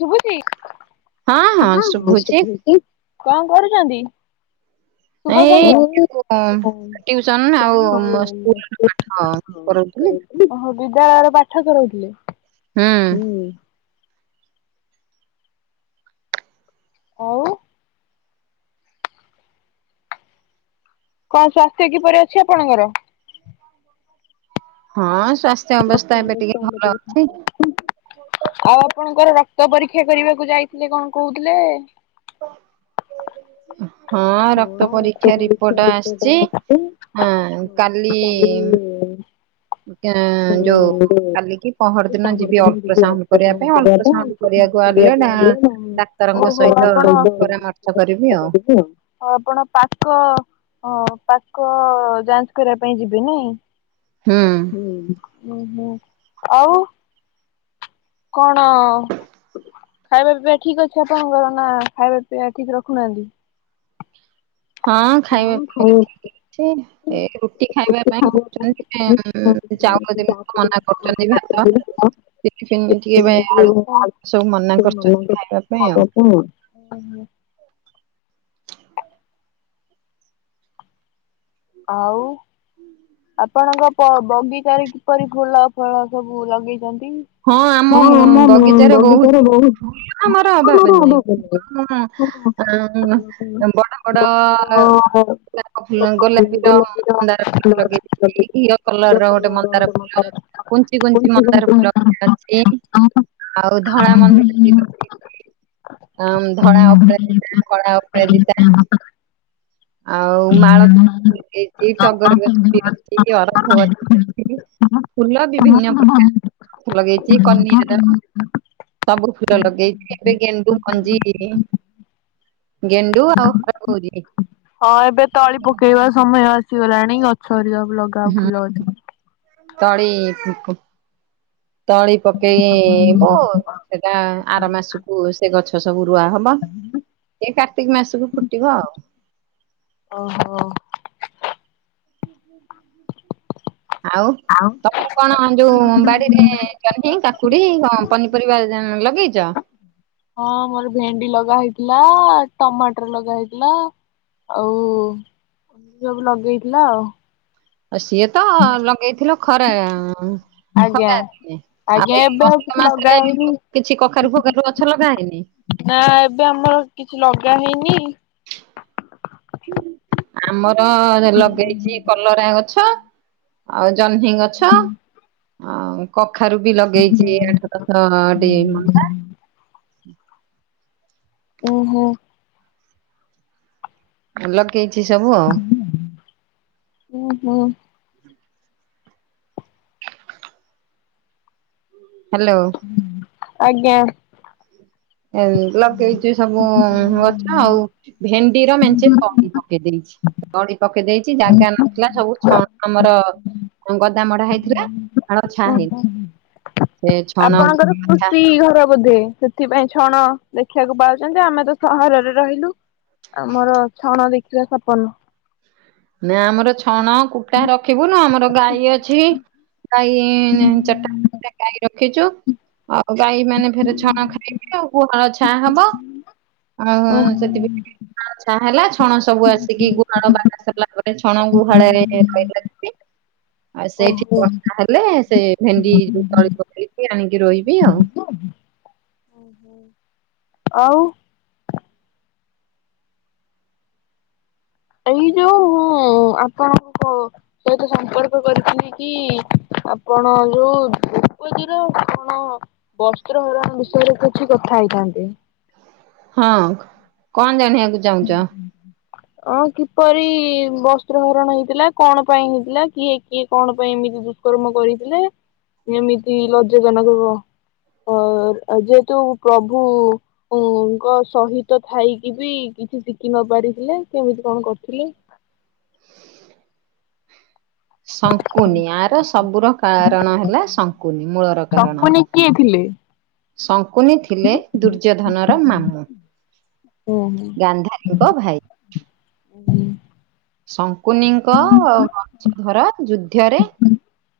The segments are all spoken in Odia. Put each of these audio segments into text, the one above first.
ଶଭୁଚି ହଁ ହଁ ଶୁଭୁଚି କଣ କରୁଛନ୍ତି? ଏଇ ସୁୁଭ [unintelligible] ଟିଉସନ ଆଉ ମୋ ହଉ ସ୍କୁଲ [unintelligible] ହଁ କରଉଥିଲି ଓହୋ ବିଦ୍ୟାଳୟରେ ପାଠପଢଉଥିଲେ ହୁଁ। ଆଉ କଣ ସ୍ୱାସ୍ଥ୍ୟ କିପରି ଅଛି ଆପଣଙ୍କର? ହଁ ସ୍ୱାସ୍ଥ୍ୟ ଅବସ୍ଥା ଏବେ ଟିକେ ଭଲ ଅଛି। ଆଉ ଆପଣଙ୍କର ରକ୍ତ ପରୀକ୍ଷା କରିବାକୁ ଯାଇଥିଲେ କଣ କହୁଥିଲେ ହଁ ରକ୍ତ ପରୀକ୍ଷା ରିପୋର୍ଟ ଆସଛି ହଁ କାଲି ଇ ଗାଁ ଯୋଉ କାଲିକି ପହର ଦିନ ଯିବି ଅଲଟ୍ରାସାଉଣ୍ଡ କରିବା ପାଇଁ ଡାକ୍ତରଙ୍କ ଅଲଟ୍ରାସାଉଣ୍ଡ କରିବାକୁ ସହିତ ଆଣିଲେ ଯିବି [unintelligible] ଆଉ। ଡ଼ାକ୍ତରଙ୍କ ସହିତ ପରାମର୍ଶ କରିବି ଆଉ। [unintelligible] ଆଉ ଆପଣ ପାଖ ହଁ ପାକ ଅ ଯାଞ୍ଚ୍ କରିବା ପାଇଁ ଯିବେ ନାଇଁ? ହୁଁ। [unintelligible] ଆଉ କଣ ଅ ଖାଇବା ପିଇବା ଠିକ୍ ଅଛି ଆପଣଙ୍କର ନା ଖାଇବା ପିଇବା ଠିକ୍ ରଖୁନାହାନ୍ତି? ହଁ ଖାଇବା ପିଇବା ଠିକ୍ ଅଛି। ଅଛି ଏ ରୁଟି ଖାଇବା ପାଇଁ କହୁଛନ୍ତି ଚାଉ [unintelligible] ମନା କରିଚନ୍ତି ଭାତ ଆଳୁ ସବୁ ମନା କରୁଛନ୍ତି ଖାଇବା ପାଇଁ ଆଉ। ଓହୋ ଆଉ ଆପଣଙ୍କ ବ ବଗିଚାରେ କିପରି ଫୁଲ ଫଳ ସବୁ ଲଗେଇଛନ୍ତି? ହଁ ଆମ ବଗିଚାରେ ବହୁତ୍ ଫୁଲ ଆମର ଅଭାବ ନାହିଁ। ହଁ ବଡ଼ ବଡ଼ ଆ ଫୁଲ ଗୋଲାବୀର ମନ୍ଦାର ଫୁଲ ଲଗେଇଛି ଘିଅ କଲର ର ଗୋଟେ ମନ୍ଦାର ଫୁଲ କୁଞ୍ଚି କୁଞ୍ଚି ମନ୍ଦର ଫୁଲ ଗୋଟେ ଅଛି ଆଉ ଧଳା ମନ୍ଦିର ବି ଲଗେଇଛି। ହଁ ଧଳା ମୋର ଅପରାଜିତା କଳା ହଁ ଅପରାଜିତା ଆଉ ମାଳ ଏଇଟି ଟଗର ଗଛ ବି ଅଛି ଅରଖ ଗଛ ଅଛି। ଏବେ ଫୁଲ ବିଭିନ୍ନ ପ୍ରକାର ଲଗେଇଛି କନିଅର ସବୁ ଫୁଲ ଲଗେଇଛି ଏବେ ଗେଣ୍ଡୁ ମଞ୍ଜି ଗେଣ୍ଡୁ ଆଉ ହଁ ଏବେ ତଳି ପକେଇବା ସମୟ ଆସିଗଲାଣି ଗଛ ହେରିକା ବା ଲଗେଇ ଫୁଲ ହୁଁ ଗଛ ଲଗାଇବା। ତଳି ତଳି ପକେଇ ବୁ। ସେଟା ଆର ମାସକୁ ସେ ଗଛ ସବୁ ରୁଆ ହବ। ଏ କାର୍ତ୍ତିକ୍ ମାସକୁ ଫୁଟିବ ଆଉ। ଓହୋ। ଆଉ ତମୁକୁ କଣ ଯୋଉ ବାଡିରେ ଚହ୍ନି କାକୁଡି ପନିପରିବା ଲଗେଇଛ। ହଁ ମୋର ଭେଣ୍ଡି ଲଗା ହେଇଥିଲା ଟମାଟର ଲଗା ହେଇଥିଲା। ଆଉ ସବୁ ଲଗେଇଥିଲା ଆଉ। ଆଉ ସିଏ ତ ଲଗେଇଥିଲ ଖରା ଆଜ୍ଞା ଖରା ଦିନେ ଆଜ୍ଞା ଆଉ ଏଇ ଏବେ କିଛି କର୍ତ୍ତିକ ଲଗା ମାସରେ ହେଇନି। କିଛି କଖାରୁ ଫକାରୁ ଗଛ ଲଗାହେଇନି? ନା ଏବେ ଆମର କିଛି ଲଗା ହେଇନି। ଆମର ଲଗେଇଛି କଲରା ଗଛ ଆଉ ଜହ୍ନି ଗଛ ଆଉ କଖାରୁ ବି ଲଗେଇଛି ଆଠ ଦଶ ଟି ମନ୍ଦା ଓ ହୋ ଲଗେଇଛି ସବୁ ଆଉ। ଓ ହୋ। ହ୍ୟାଲୋ। ଆଜ୍ଞା। ଏ ଲଗେଇଛୁ ସବୁ ଗଛ ଆଉ ଭେଣ୍ଡିର ମେଞ୍ଚେ କ ପକେଇ ଦେଇଛି ତଳି ପକେଇ ଦେଇଛି ଜାଗା ନଥିଲା ସବୁ ଛଣ ଆମର ଗ ଲତା ମଡା ହେଇଥିଲା ଆଉ ଛା ହେଇଛି। ଆପଣଙ୍କର କୃଷି ଘର ବୋଧେ? ଏଥିପାଇଁ ଛଣ ଦେଖିବାକୁ ପାଉଛନ୍ତି ଆମେ ତ ସହରରେ ରହିଲୁ ଆମର ଛଣ ଦେଖି ଛଆ ସପନ। ନା ଆମର ଛଣ କୁଟା ରଖିବୁନା ଆମର ଗାଈ ଅଛି। ଗାଈ ଚାରିଟା ଚାରିଟା ଗାଈ ରଖିଚୁ ଆଉ ଆଉ ଗାଈ ମାନେ ଫେର୍ ଛଣା ଖାଇବେ ଆଉ ଗୁହାଳ ଛାଁ ହବ ଆଉ ଓ ସେଥିପାଇଁ ଆଚଛା ହେଲା ଛଣ ସବୁ ଆସିକି ଗୁହାଳ ବାଘ [unintelligible] ଆଉ ସେଇଠି ଓହୋ ବର୍ଷା ହେଲେ ସେ ଭେଣ୍ଡି ଯଉ ତଳି ପକେଇଚି ଆଣିକି ରୋଇବି ଆଉ। ଆଉ ଏଇ ଯଉ ଆପଣଙ୍କୁ ସହିତ ସମ୍ପର୍କ କରିଥିଲି କି ଆପଣ ଯଉ ଦ୍ରୋପତି ର କଣ ବସ୍ତ୍ର ହରଣ ବିଷୟରେ କିଛି କଥା ହେଇଥାନ୍ତେ। ହଁ କଣ୍ ଜାଣିବାକୁ ଚାହୁଁଚ? ଅଁ- କିପରି ବସ୍ତ୍ର ହରଣ ହେଇଥିଲା କଣ ପାଇଁ ହେଇଥିଲା କିଏ କିଏ କଣ ପାଇଁ ଏମିତି କର୍ମ କରିଥିଲେ ଏମିତି ଲଜ୍ଜାଜନକ ବ ଅ- ଯେହେତୁ ପ୍ରଭୁ ଭୁଙ୍କ ସହିତ ଥାଇକି ବି କିଛି ଶିକି ନପାରିଥିଲେ କେମିତି କଣ କରିଥିଲେ? ଶଙ୍କୁନି ଆର ସବୁର କାରଣ ହେଲା ଶଙ୍କୁନି ମୂଳ ସକୁନି କିଏ ଥିଲେ? ଶଙ୍କୁନୀ ଥିଲେ ଦୁର୍ଯ୍ୟୋଧନର ମାମୁଁ ଗାନ୍ଧାରୀ ଙ୍କ ଭାଇ। ଶଙ୍କୁନିଙ୍କ ବଂଶଧର ଯୁଦ୍ଧରେ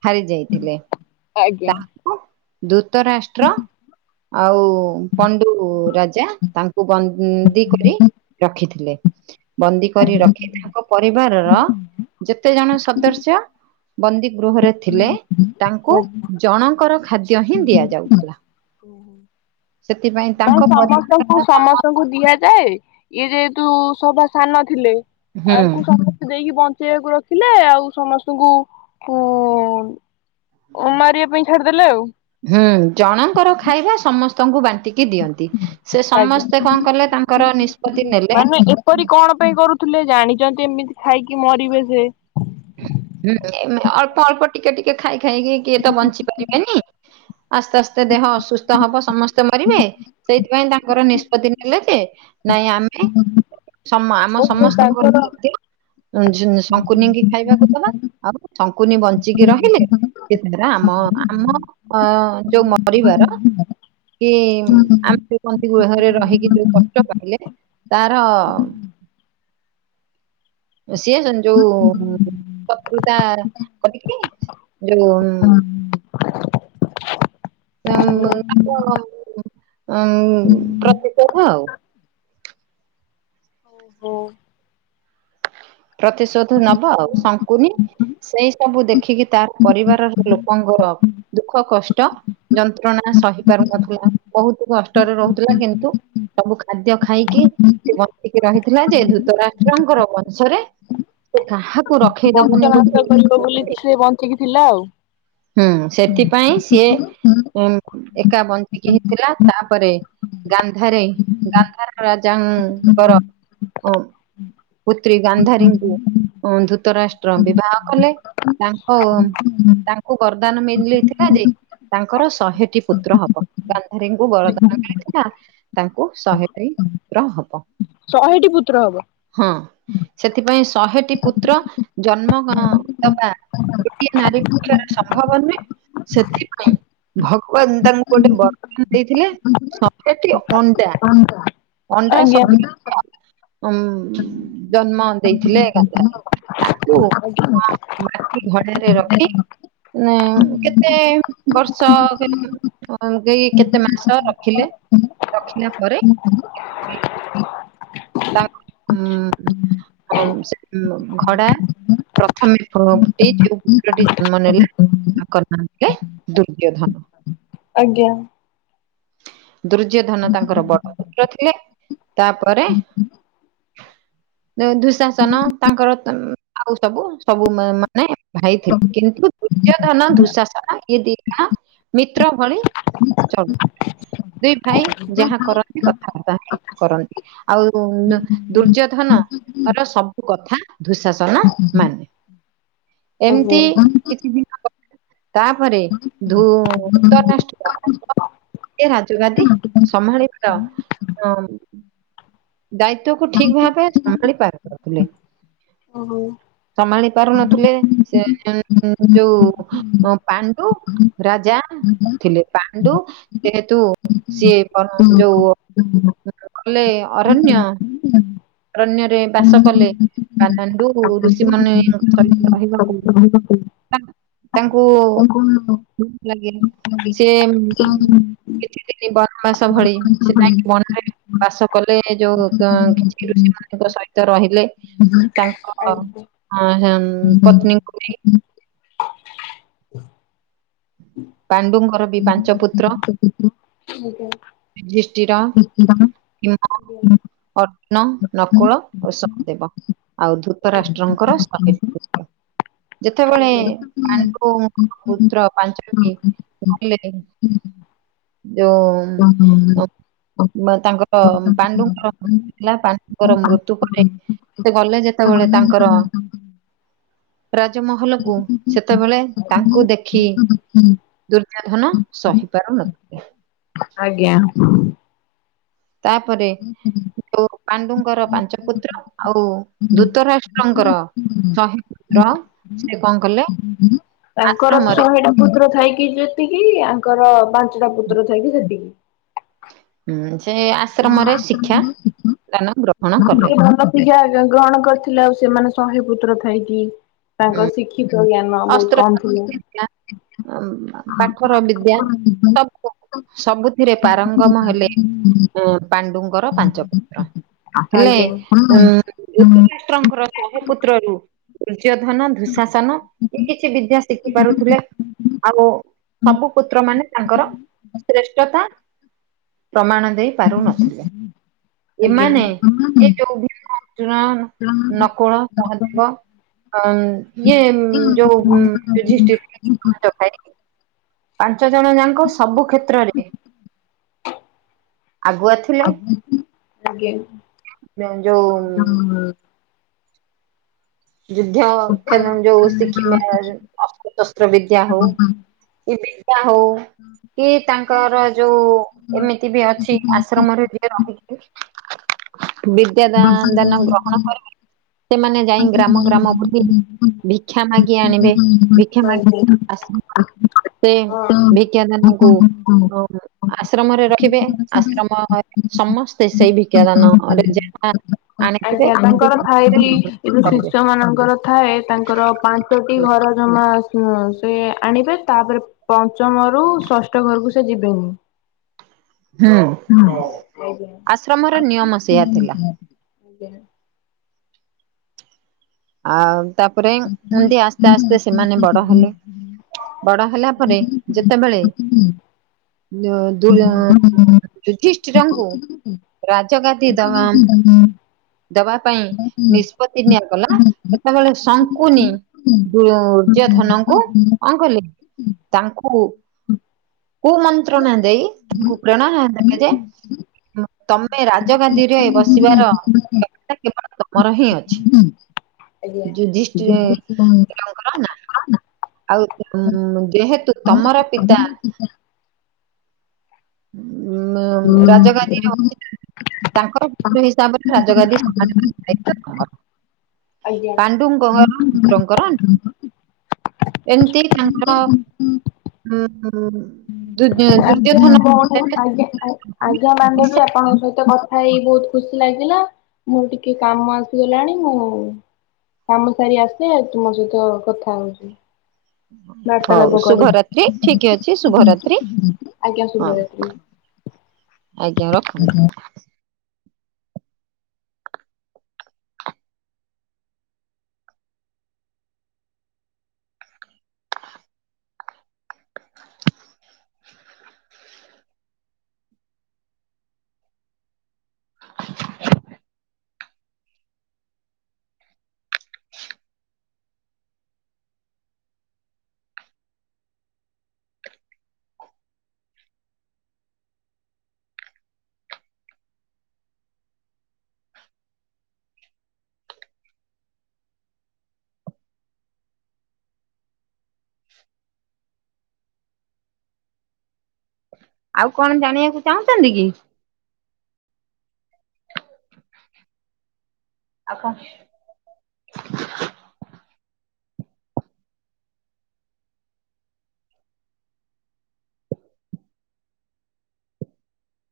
ହାରି ଯାଇଥିଲେ ଆଜ୍ଞା। ଦୂତରାଷ୍ଟ୍ର ଆଉ ପଣ୍ଡୁ ରାଜା ତାଙ୍କୁ ବ-ନ୍ଦୀ କରି ରଖିଥିଲେ। ବନ୍ଦୀ କରି ରଖି ତାଙ୍କ ପରିବାରର ଯେତେ ଜଣ ସଦ୍ୟସ ବନ୍ଦୀ ଗୃହରେ ଥିଲେ ତାଙ୍କୁ ଜଣଙ୍କର ଖାଦ୍ୟ ହିଁ ଦିଆଯାଉଥିଲା। ସେଥିପାଇଁ ତାଙ୍କ ପରିବାର ଙ୍କୁ ଦିଆଯାଏ ଇଏ ଯେହେତୁ ସଭା ସାନ ଥିଲେ ହୁଁ ତାଙ୍କୁ ସମସ୍ତେ ଦେଇକି ବଞ୍ଚ୍ ବଞ୍ଚେଇ ବାକୁ ରଖିଲେ ଆଉ ସମସ୍ତଙ୍କୁ କୁ ଓ ମାରିବା ପାଇଁ ଛାଡିଦେଲେ ଆଉ। ହୁଁ ଜଣଙ୍କର ଖାଇବା ସମସ୍ତଙ୍କୁ ବାଣ୍ଟି କି ଦିଅନ୍ତି ସେ ଆଜ୍ଞା ସମସ୍ତେ କଣ କଲେ ତାଙ୍କର ନିଷ୍ପତ୍ତି ନେଲେ ମାନେ ଏପରି କଣ ପାଇଁ କରୁଥିଲେ ଜାଣିଚନ୍ତି ଏମିତି ଖାଇକି ମରିବେ ସେ ଉଁ -ଏ-ଅଳ୍ପ ଅଳ୍ପ ଟିକେ ଟିକେ ଖାଇ ଖାଇକି କିଏ ତ ବଞ୍ଚି ପାରିବେନି ଆସ୍ତେ ଆସ୍ତେ ଦେହ ଅସୁସ୍ଥ ହବ ସମସ୍ତେ ମରିବେ ସେଇଥିପାଇଁ ତାଙ୍କର ନିଷ୍ପତ୍ତି ନେଲେ ଯେ ନାଇଁ ଆମ୍ଭେ ସମା- ଆମ ଓହୋ ସମସ୍ତଙ୍କର ଯେତେ ଶଙ୍କୁନିଙ୍କି ଖାଇବାକୁ ଦବା ଆଉ ଶଙ୍କୁନି ବଞ୍ଚିକି ରହିଲେ ତାଙ୍କର ସେ ସେରା ଆମ- ଆମ ଅ- ଯଉ ମରିବାର କି ଆମେ ବନ୍ଦି ଗୃହରେ ରହିକି ଯଉ ଓହୋ କଷ୍ଟ ପାଇଲେ ତାର ସିଏ ଯଉ ଶତ୍ରୁତା କରିକି ଯଉ [unintelligible] ପ୍ରତିଶୋଧ ଆଉ। ଓ। ପ୍ରତିଶୋଧ ନବ ଆଉ ଶଙ୍କୁନି ସେଇ ସବୁ ଦେଖିକି ତା ପରିବାରର ଲୋକଙ୍କର ଦୁଃଖ କଷ୍ଟ ଯନ୍ତ୍ରଣା ସହି ପାରୁନଥିଲା ବହୁତୁ କଷ୍ଟରେ ରହୁଥିଲା କିନ୍ତୁ ସବୁ ଖାଦ୍ୟ ଖାଇକି ସେ ବଞ୍ଚିକି ରହିଥିଲା ଯେ ଧୂତ ରାଷ୍ଟ୍ରଙ୍କର ବ ଷରେ। କାହାକୁ ର ବଂଶ ଘାତ କରିବ ବୋଲିକି ସିଏ ବଞ୍ଚିଇକି ଥିଲା ଆଉ। ହୁଁ ସେଥିପାଇଁ ସିଏ ଏକା ବଞ୍ଚିକି ଥିଲା ତାପରେ ଗାନ୍ଧାରୀ ଗାନ୍ଧାର ରାଜାଙ୍କର ପୁତ୍ରୀ ଗାନ୍ଧାରୀଙ୍କୁ ଧୂତରାଷ୍ଟ୍ର ବିବାହ କଲେ ତାଙ୍କୁ [unintelligible] ତାଙ୍କୁ ବରଦାନ ମିଳିଯାଇଥିଲା ଯେ ତାଙ୍କର ଶହେଟି ପୁତ୍ର ହବ, ଗାନ୍ଧାରୀଙ୍କୁ ବରଦାନ ମିଳିଥିଲା ତାଙ୍କୁ ଶହେ ପାଇଁ ପୁତ୍ର ହବ। ଶହେଟି ପୁତ୍ର ହବ। ହଁ। ସେଥିପାଇଁ ଶହେଟି ପୁତ୍ର ଜନ୍ମ ଦବା ଗୋଟିଏ ନାରୀ ପକ୍ଷରେ ସମ୍ଭବ ନୁହେଁ। ସେଥିପାଇଁ ଭଗବାନ ତାଙ୍କୁ ଗୋଟେ ବରଦାନ୍ ଦେଇଥିଲେ। ଶହେଟି ଅଣ୍ଡା ଅଣ୍ଡା ସ ଆଜ୍ଞା। ଉ ଜନ୍ମ ଦେଇଥିଲେ ଗାନ୍ଧାରୀ ତାକୁ ଆଜ୍ଞା। ହଁ। ମାଟି ଘଡାରେ ରଖି ହୁଁ କେତେ ବର୍ଷ ହଁ କେହି କେତେ ମାସ ରଖିଲେ ରଖିଲା ପରେ ତା ହଁ ସେ ଖଡା ପ୍ରଥମେ ଫୁଟି ଯେଉଁ ପୁତ୍ରଟି ଜନ୍ମ ନେଲେ ତାଙ୍କର ନା ଦେଲେ ଦୁର୍ଯ୍ୟଧନ। ଆଜ୍ଞା। ଦୁର୍ଯ୍ୟୋଧନ ତାଙ୍କର ବଡ ତ୍ର ଥିଲେ ତାପରେ ଯୋଉ ଧୁଶାସନ ତାଙ୍କର ତମ୍ ଆଉ ତାକୁ ସବୁ ମାନେ ଭାଇଥିଲେ କିନ୍ତୁ ଦୁର୍ଯ୍ୟୋଧନ ଦୁଃଶାସନ ଇଏ ଦି ଜଣ ମିତ୍ର ଭଳି ସବୁ। ଦୁଇ ଭାଇ ଯାହା କରନ୍ତି କଥାବାର୍ତ୍ତା ହେଇ କରନ୍ତି ଆଉ ଉ ଦୁର୍ଯ୍ୟୋଧନ ର ସବୁ କଥା ଦୁଶାସନ ମାନେ। ଏମ୍ତି ଓହୋ। କିଛି ଦିନ ତାପରେ ଧୁତରାଷ୍ଟ୍ର ଏ ରାଜଗାଦି ସମ୍ଭାଳିବାର ଦାୟିତ୍ଵକୁ ଠିକ୍ ଭାବେ ସମ୍ଭାଳି ପାରୁନଥିଲେ। ଓହୋ। ସମ୍ଭାଳି ପାରୁନଥିଲେ, ସେ ଯୋଉ ପାଣ୍ଡୁ ରାଜା ଥିଲେ, ପାଣ୍ଡୁ ଯେହେତୁ ସିଏ ଯୋଉ ଗଲେ ଅରଣ୍ୟ ଅରଣ୍ୟରେ ବାସ କଲେ ପାଣ୍ଡୁ ଋଷି ମୁନି ରହିବ [unintelligible] ତାଙ୍କୁ ଭଲ ଲାଗେ, ସିଏ କିଛି ଦିନ ଆଜ୍ଞା। ବନବାସ ଭଳି ଆଜ୍ଞା। ସେ ଯାଇକ ବନରେ ବାସ କଲେ ଯୋଉ କଁ ସେ ଋଷି ମାନଙ୍କ ସହିତ ରହିଲେ ତାଙ୍କ ଆଜ୍ଞା। ପତ୍ନୀ [unintelligible] ପାଣ୍ଡୁଙ୍କର ବି ପାଞ୍ଚ ପୁତ୍ର। [unintelligible] [unintelligible] ଯୁଧିଷ୍ଟିର। [inaudible] ଭୀମ ଅର୍ଜୁନ ନକୁଳ ଓ ଶହଦେବ। ଆଉ ଧୂତ ରାଷ୍ଟ୍ରଙ୍କର ଶହେ। [unintelligible] ଯେତେବେଳେ ପାଣ୍ଡୁଙ୍କ ପୁତ୍ର ପାଞ୍ଚଟି [unintelligible] ଯଉ ତାଙ୍କର ପାଣ୍ଡୁଙ୍କର [unintelligible] ଥିଲା ପାଣ୍ଡୁଙ୍କର ମୃତ୍ୟୁ ପରେ। ସେ ଗଲେ ଯେତେବେଳେ ତାଙ୍କର। ରାଜମହଲକୁ ସେତେବେଳେ ତାଙ୍କୁ ଦେଖି ଦୁର୍ଯ୍ୟୋଧନ ସହିପାରୁନ ଆଜ୍ଞା। ତାପରେ। ଯୋଉ ପାଣ୍ଡୁଙ୍କର ପାଞ୍ଚ ପୁତ୍ର ଆଉ ଦୂତ ରାଷ୍ଟ୍ରଙ୍କର ଶହେ ପୁତ୍ର ସେ କଣ କଲେ। ତାଙ୍କର ଆଶ୍ରମରେ ଶହେଟା ପୁତ୍ର ଥାଇକି ଯେତିକି ଆଙ୍କର ପାଞ୍ଚଟା ପୁତ୍ର ଥାଇକି ସେତିକି। ହୁଁ ସେଆ [unintelligible] ଗ୍ରହଣ କଲେ ଶିକ୍ଷା ଗ୍ରହଣ କରିଥିଲେ ଆଉ ସେମାନେ ଶହେ ପୁତ୍ର ଥାଇକି ତାଙ୍କର ଶିଖିତ ଜ୍ଞାନ ବହୁତ କଣ ଥିଲା। ଆଃ ପାଠର ବିଦ୍ୟା ସବୁ ସବୁଥିରେ ପାରଙ୍ଗମ ହେଲେ। ପାଣ୍ଡୁଙ୍କର ପାଞ୍ଚ ପତ୍ର ଆଜ୍ଞା ହେଲେ ଉଁ ଆଜ୍ଞା। ପୁତ୍ରଙ୍କର ଶହେ ପୁତ୍ରରୁ ଦୁର୍ଯ୍ୟଧନ ଦୁଃଶାସନ କିଛି ବିଦ୍ୟା ଶିଖି ପାରୁଥିଲେ। ଆଉ ସବୁ ପୁତ୍ର ମାନେ ତାଙ୍କର ଶ୍ରେଷ୍ଠତା ପ୍ରମାଣ ଦେଇ ପାରୁନଥିଲେ ଏମାନେ ଏ ଯୋଉ ଭି ଭୀମ ଅର୍ଜୁନ ନକୁଳ ସହଦେବ ଅମ ଇଏ ଯୋଉ ଯୁଧିଷ୍ଠିର ର ଭାଇ ପାଞ୍ଚ ଜଣ ଯାକ ସବୁ କ୍ଷେତ୍ରରେ ଆଗୁଆ ଥିଲେ। [unintelligible] ଆଜ୍ଞା। ଯଉଁ। ଯୁଦ୍ଧ ଖେ ଯୋଉ ସିକିବା ଅସ୍ତ୍ରଶସ୍ତ୍ର ବିଦ୍ୟା ହଉ। ଏବି। ଦ୍ୟା ହଉ କି ତାଙ୍କର ଯୋଉ ଏମିତି ବି ଅଛି ଆଶ୍ରମରେ ବସେ ରହିକି ବିଦ୍ୟା ଦା ଦାନ ଗ୍ରହଣ କରେ ସେମାନେ ଯାଇ ଗ୍ରାମ ଗ୍ରାମ ବୁଲି ଭିକ୍ଷା ମାଗି ଆଣିବେ ଭିକ୍ଷା ମାଗ ଆସ ସେ ଭିକ୍ଷା ଦନାକୁ ଆଶ୍ରମରେ ରଖିବେ ଆଶ୍ରମ ସମସ୍ତେ ସେଇ ଭିକ୍ଷ୍ଯା ଦାନରେ ହଁ। [unintelligible] ଆଜ୍ଞା ତାଙ୍କର ଥାଏ ବି ଏ ଯୋଉ କରିବେ ଶିଷ୍ୟ ମାନଙ୍କର ଥାଏ ତାଙ୍କର ପାଞ୍ଚ ଞ୍ଚୋଟି ହୁଁ। ଘର ଜମା ସେ ଆଣିବେ ତାପରେ ପଞ୍ଚମରୁୁ ଷଷ୍ଠ ଘରକୁ ସେ ଯିବେନି। ହଁ ଆଜ୍ଞା ଆଶ୍ରମର ନିୟମ ସେଇଆ ଥିଲା [unintelligible] ଆଜ୍ଞା। ଆଉ ତାପରେ ଏମତି ଆସ୍ତେ ଆସ୍ତେ ସେମାନେ ବଡ ହେଲେ। ବଡ ହେଲା ପରେ ଯେତେବେଳେ ଯୋ ଦୁର୍ ଉ ଯୁଧିଷ୍ଟି ର ଙ୍କୁ ରାଜ ଗାଦି ଦବା। ଦେବା ପାଇଁ ନିଷ୍ପତ୍ତି ନିଆଗଲା ସେତେବେଲେ ଶଙ୍କୁନି ଦୂର୍ଯ୍ୟଧନଙ୍କୁ ଆଜ୍ଞା। କଣ କହିଲେ ତାଙ୍କୁ କୁ ମନ୍ତ୍ରଣା ଦେଇ ତାଙ୍କୁ ପ୍ରେରଣା ଦେଲେଯେ ତମେ ପାଇ ରାଜଗାଧିରେ ବସିବାର [unintelligible] କେବଳ ତମର ହିଁ ଅଛି। ଛି ଯୁଧିଷ୍ଠିର ଙ୍କର ନା ଆ ନା। ଆଉ ଯେହେତୁ ତମର ପିତା ଉ ରାଜ ଗାଦିରେ ବସିବା ତାଙ୍କ ପ ହିସାବରେ ରାଜଗାଦୀ ସମାଜ ଦାୟ। ପାଣ୍ଡୁଙ୍କର ପୁତ୍ରଙ୍କର। ଏମିତି ତାଙ୍କର ଉ- ଦୁଉ ଆଜ୍ଞା -ଦୁଯ୍ୟଧନ। ଭଉଣୀ ଆଜ୍ଞା ଆଜ୍ଞା ମ୍ୟାଏମ୍ ଯଦି ଆପଣଙ୍କ ସହିତକ। ଭାଇ ବହୁତ ଖୁସି ଲାଗିଲା ମୋର ଟିକେ କାମ ଆସିଗଲାଣି ମୁଁ। କାମ ସାରି ବା ପାଇ ଆଉ ତୁମ ସହିତ କଥା ହଉଚି। ହଉ ଶୁଭରାତ୍ରି ଠିକ ଅଛି ଶୁଭରାତ୍ରି।। ଆଜ୍ଞା ହଉ ଶୁଭରାତ୍ରୀ ଆଜ୍ଞା ରଖନ୍ତୁ। ଆଉ କଣ ଜାଣିବାକୁ ଚାହୁଁଛନ୍ତି କି। ଆଉ କଣ।